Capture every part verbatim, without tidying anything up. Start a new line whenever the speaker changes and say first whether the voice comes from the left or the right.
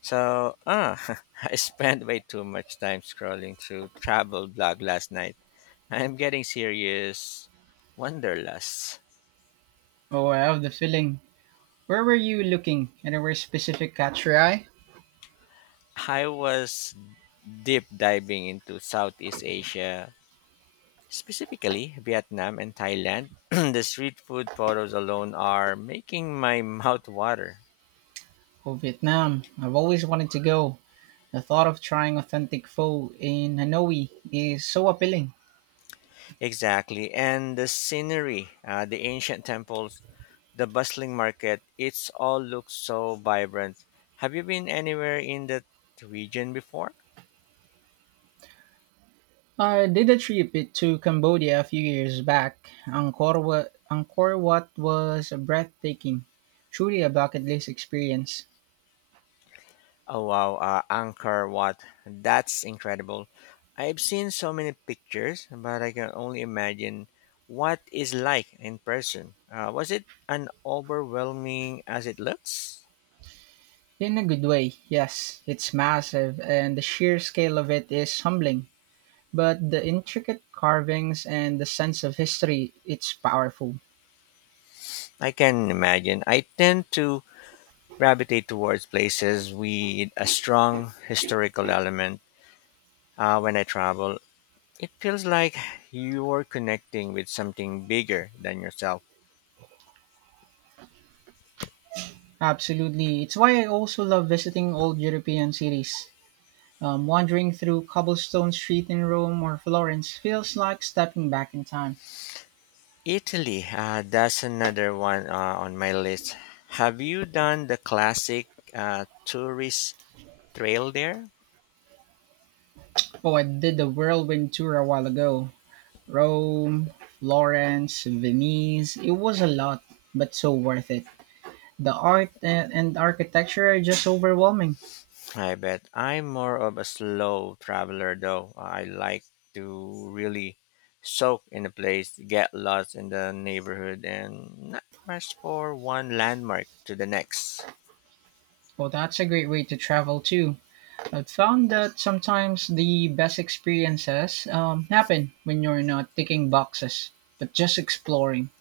left: So, ah, I spent way too much time scrolling through travel blog last night. I'm getting serious wanderlust.
right: Oh, I have the feeling. Where were you looking? Anywhere specific catch your eye?
left: I was deep diving into Southeast Asia, specifically Vietnam and Thailand. The street food photos alone are making my mouth water.
right: Oh, Vietnam. I've always wanted to go. The thought of trying authentic pho in Hanoi is so appealing.
left: Exactly, and the scenery, uh, the ancient temples the bustling market. It's all looks so vibrant. Have you been anywhere in that region before?
right: I did a trip it to Cambodia a few years back. Angkor Wat, Angkor Wat was breathtaking. Truly a bucket list experience.
left: Oh wow, uh, Angkor Wat. That's incredible. I've seen so many pictures, but I can only imagine what is like in person. Uh, was it an overwhelming as it looks?
right: In a good way, yes. It's massive and the sheer scale of it is humbling. But the intricate carvings and the sense of history, it's powerful.
left: I can imagine. I tend to gravitate towards places with a strong historical element uh, when I travel. It feels like you're connecting with something bigger than yourself.
right: Absolutely. It's why I also love visiting old European cities. Um, wandering through cobblestone street in Rome or Florence feels like stepping back in time.
left: Italy, uh, that's another one uh, on my list. Have you done the classic uh, tourist trail there?
right: Oh, I did the whirlwind tour a while ago. Rome, Florence, Venice. It was a lot, but so worth it. The art and, and architecture are just overwhelming.
left: I bet I'm more of a slow traveler though. I like to really soak in a place, get lost in the neighborhood, and not rush for one landmark to the next.
right: Well, that's a great way to travel too. I've found that sometimes the best experiences um, happen when you're not ticking boxes, but just exploring.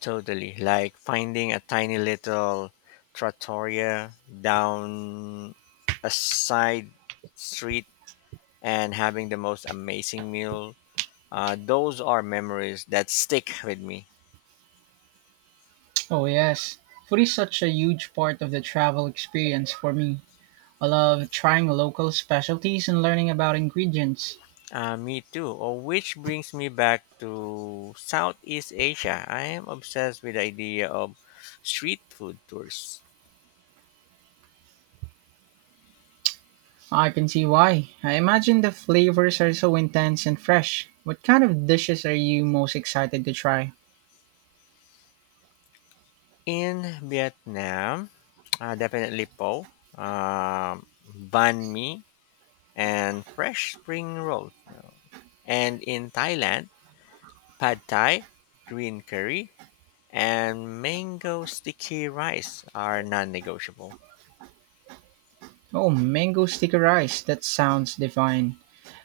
left: Totally. Like finding a tiny little trattoria down a side street and having the most amazing meal. Uh, those are memories that stick with me.
right: Oh, yes. Food is such a huge part of the travel experience for me. I love trying local specialties and learning about ingredients.
left: Uh, me too. Oh, which brings me back to Southeast Asia. I am obsessed with the idea of street food tours.
right: I can see why. I imagine the flavors are so intense and fresh. What kind of dishes are you most excited to try?
left: In Vietnam, uh, definitely po, um, banh mi, and fresh spring rolls. No. And in Thailand, pad thai, green curry, and mango sticky rice are non-negotiable.
right: Oh, mango sticky rice. That sounds divine.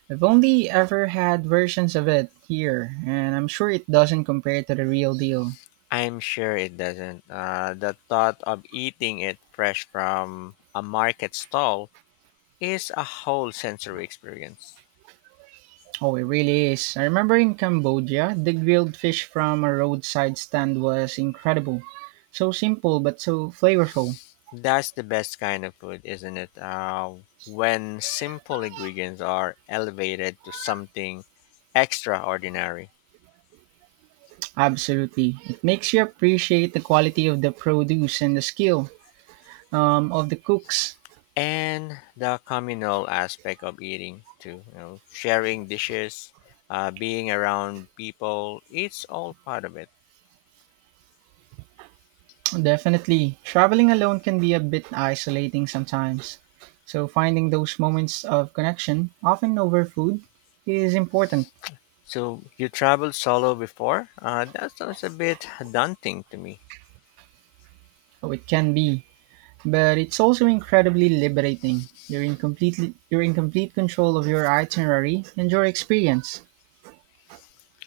right: I've only ever had versions of it here, and I'm sure it doesn't compare to the real deal.
left: I'm sure it doesn't. Uh, the thought of eating it fresh from a market stall is a whole sensory experience.
right: Oh, it really is. I remember in Cambodia, the grilled fish from a roadside stand was incredible. So simple, but so flavorful.
left: That's the best kind of food, isn't it? Uh, when simple ingredients are elevated to something extraordinary.
right: Absolutely. It makes you appreciate the quality of the produce and the skill um, of the cooks.
left: And the communal aspect of eating too you know sharing dishes, uh, being around people, it's all part of it.
right: Definitely. Traveling alone can be a bit isolating sometimes. So finding those moments of connection, often over food, is important.
left: So you traveled solo before? Uh, that sounds a bit daunting to me.
right: Oh, it can be, but it's also incredibly liberating. You're in completely you're in complete control of your itinerary and your experience.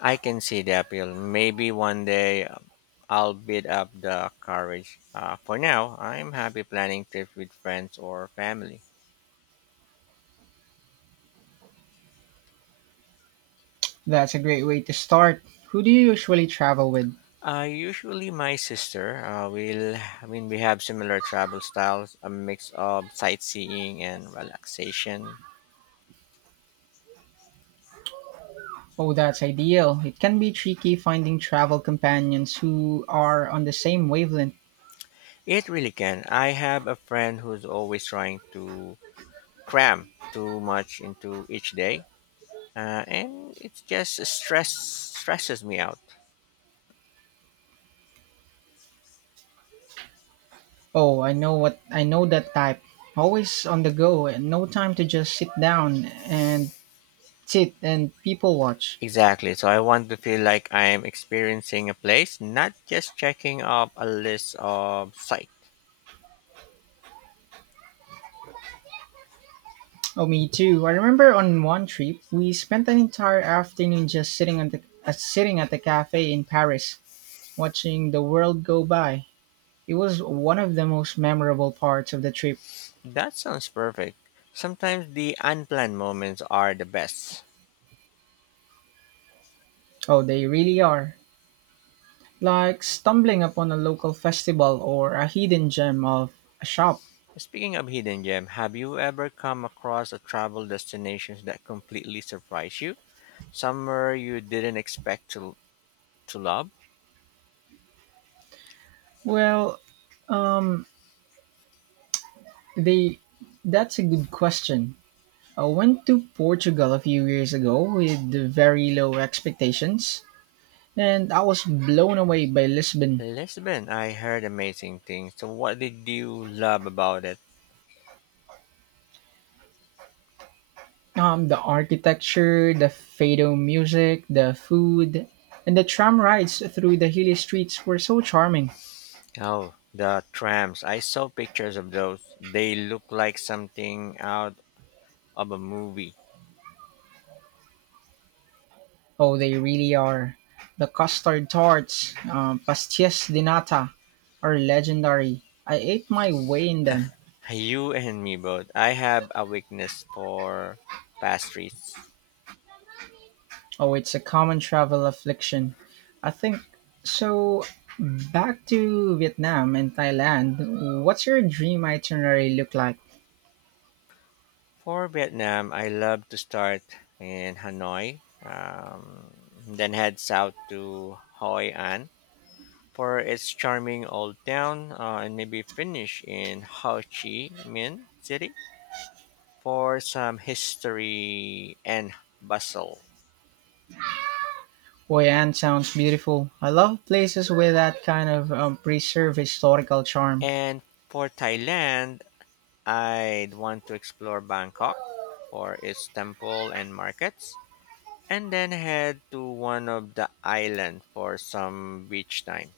left: I can see the appeal, maybe one day. um, I'll build up the courage. Uh, for now, I'm happy planning trips with friends or family.
right: That's a great way to start. Who do you usually travel with?
left: Uh, usually my sister, uh, will, I mean, we have similar travel styles, a mix of sightseeing and relaxation.
right: Oh, that's ideal. It can be tricky finding travel companions who are on the same wavelength.
left: It really can. I have a friend who's always trying to cram too much into each day, uh, and it just stress stresses me out.
right: Oh, I know what I know that type. Always on the go and no time to just sit down and sit and people watch.
left: Exactly. So I want to feel like I'm experiencing a place, not just checking off a list of sites.
right: Oh, me too. I remember on one trip, we spent an entire afternoon just sitting at the uh, sitting at the cafe in Paris, watching the world go by. It was one of the most memorable parts of the trip.
left: That sounds perfect. Sometimes the unplanned moments are the best.
right: Oh, they really are. Like stumbling upon a local festival or a hidden gem of a shop.
left: Speaking of hidden gem, have you ever come across a travel destinations that completely surprised you? Somewhere you didn't expect to to love?
right: Well, um, they that's a good question. I went to Portugal a few years ago with very low expectations, and I was blown away by Lisbon.
left: Lisbon, I heard amazing things. So what did you love about it?
right: Um, the architecture, the fado music, the food, and the tram rides through the hilly streets were so charming.
left: Oh, the trams. I saw pictures of those. They look like something out of a movie.
right: Oh, they really are. The custard tarts, um, pastillas de nata, are legendary. I ate my way in them.
left: You and me both. I have a weakness for pastries.
right: Oh, it's a common travel affliction. I think so. Back to Vietnam and Thailand. What's your dream itinerary look like?
left: For Vietnam, I love to start in Hanoi, um, then head south to Hoi An for its charming old town, uh, and maybe finish in Ho Chi Minh City for some history and bustle.
right: Poyan sounds beautiful. I love places with that kind of um, preserved historical charm.
left: And for Thailand, I'd want to explore Bangkok for its temple and markets, and then head to one of the island for some beach time.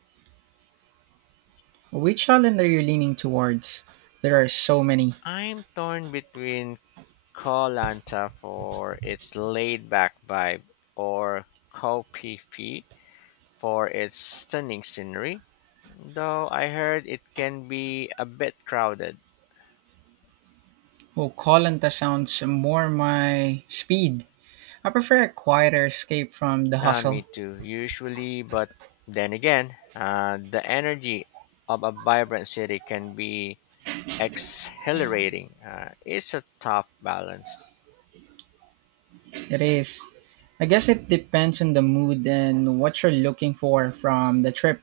right: Which island are you leaning towards? There are so many.
left: I'm torn between Koh Lanta for its laid back vibe or Koh Phi Phi for its stunning scenery, though I heard it can be a bit crowded.
right: Oh, Kolanta sounds more my speed. I prefer a quieter escape from the
left: Ah, me
right: hustle.
left: too, usually, but then again, uh, the energy of a vibrant city can be exhilarating. Uh, it's a tough balance.
right: It is. I guess it depends on the mood and what you're looking for from the trip.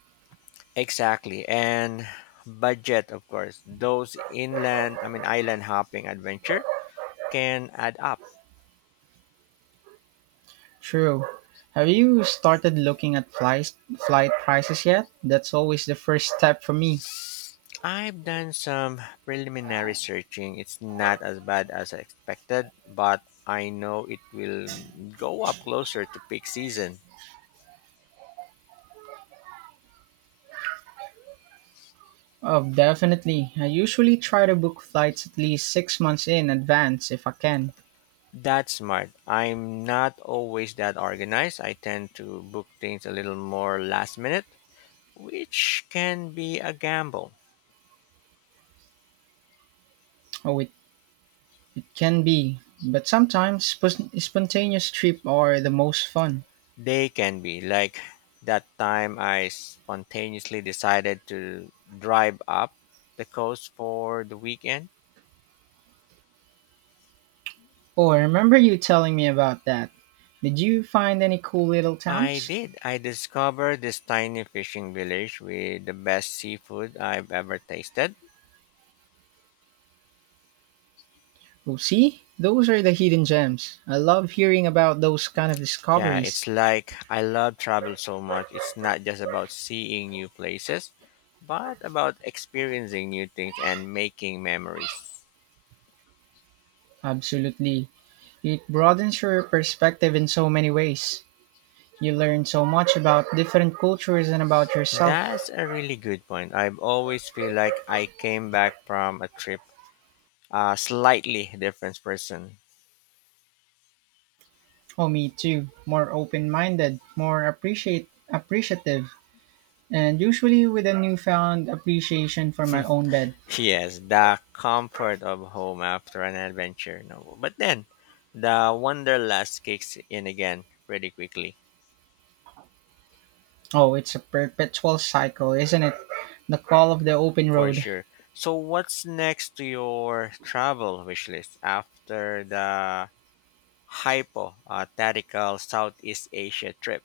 left: Exactly, and budget, of course. Those inland, I mean island hopping adventure can add up.
right: True. Have you started looking at flights, flight prices yet? That's always the first step for me.
left: I've done some preliminary searching. It's not as bad as I expected, but I know it will go up closer to peak season.
right: Oh, definitely. I usually try to book flights at least six months in advance if I can.
left: That's smart. I'm not always that organized. I tend to book things a little more last minute, which can be a gamble.
right: Oh, it, it can be. But sometimes spon- spontaneous trip are the most fun.
left: They can be, like that time I spontaneously decided to drive up the coast for the weekend.
right: Oh, I remember you telling me about that. Did you find any cool little
left: I
right: towns?
left: did. I discovered this tiny fishing village with the best seafood I've ever tasted.
right: Oh, see? Those are the hidden gems. I love hearing about those kind of
left: Yeah,
right: discoveries.
left: it's like I love travel so much. It's not just about seeing new places, but about experiencing new things and making memories.
right: Absolutely. It broadens your perspective in so many ways. You learn so much about different cultures and about yourself.
left: That's a really good point. I've always feel like I came back from a trip a slightly different person.
right: Oh, me too. More open minded, more appreciate appreciative, and usually with a newfound appreciation for my own bed.
left: Yes, the comfort of home after an adventure. No, but then the wanderlust kicks in again pretty quickly,
right: Oh, it's a perpetual cycle, isn't it? The call of the open
left: for
right: road.
left: sure. So, what's next to your travel wish list after the hypothetical Southeast Asia trip?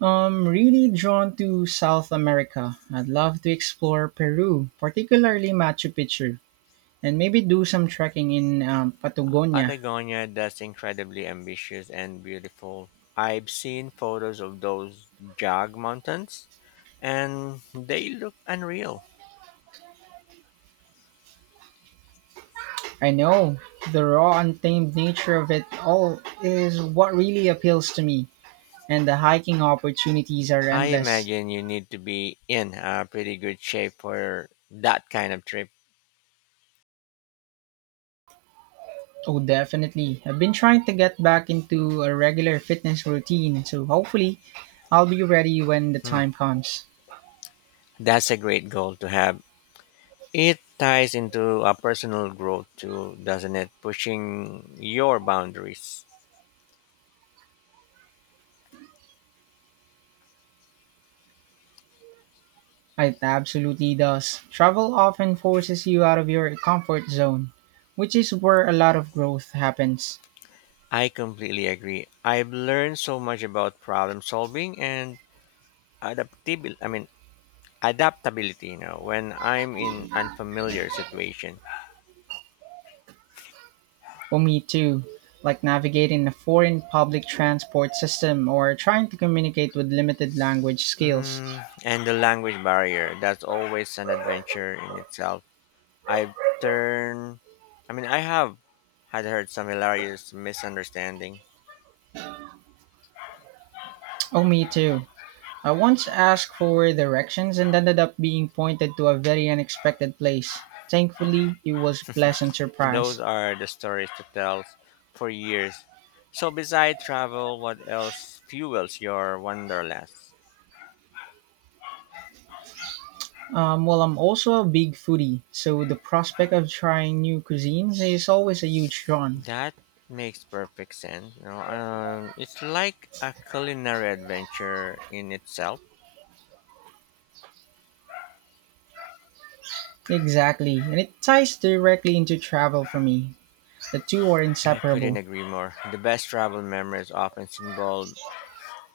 right: I'm really drawn to South America. I'd love to explore Peru, particularly Machu Picchu, and maybe do some trekking in um,
left: Uh,
right: Patagonia.
left: Patagonia that's incredibly ambitious and beautiful. I've seen photos of those Jag mountains, and they look unreal.
right: I know the raw, untamed nature of it all is what really appeals to me. And the hiking opportunities are
left: I
right: endless.
left: imagine you need to be in a pretty good shape for that kind of trip.
right: Oh, definitely. I've been trying to get back into a regular fitness routine, so hopefully I'll be ready when the
left: Hmm.
right: time comes.
left: That's a great goal to have. It ties into a personal growth too, doesn't it? Pushing your boundaries.
right: It absolutely does. Travel often forces you out of your comfort zone, which is where a lot of growth happens.
left: I completely agree. I've learned so much about problem solving and adaptability. I mean, adaptability, you know, when I'm in unfamiliar situation.
right: For me, too, like navigating a foreign public transport system or trying to communicate with limited language skills.
left: Mm, and the language barrier, that's always an adventure in itself. I've turned. I mean, I have had heard some hilarious misunderstanding.
right: Oh, me too. I once asked for directions and ended up being pointed to a very unexpected place. Thankfully, it was a pleasant
left: Those
right: surprise.
left: are the stories to tell for years. So, beside travel, what else fuels your wanderlust?
right: Um, well, I'm also a big foodie, so the prospect of trying new cuisines is always a huge draw.
left: That makes perfect sense. You know, um, it's like a culinary adventure in itself.
right: Exactly, and it ties directly into travel for me. The two are
left: I couldn't
right: inseparable.
left: agree more. The best travel memories often involve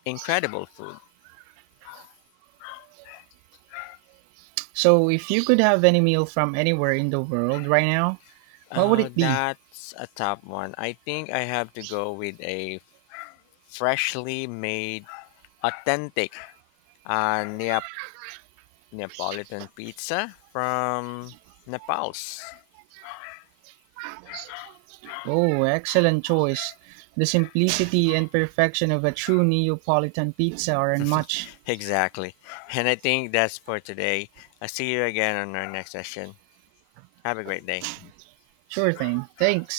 left: incredible food.
right: So, if you could have any meal from anywhere in the world right now, what would
left: Uh,
right: it be?
left: that's a top one. I think I have to go with a freshly made, authentic uh, Neap- Neapolitan pizza from Naples.
right: Oh, excellent choice. The simplicity and perfection of a true Neapolitan pizza are unmatched.
left: Exactly. And I think that's for today. I'll see you again on our next session. Have a great day.
right: Sure thing. Thanks.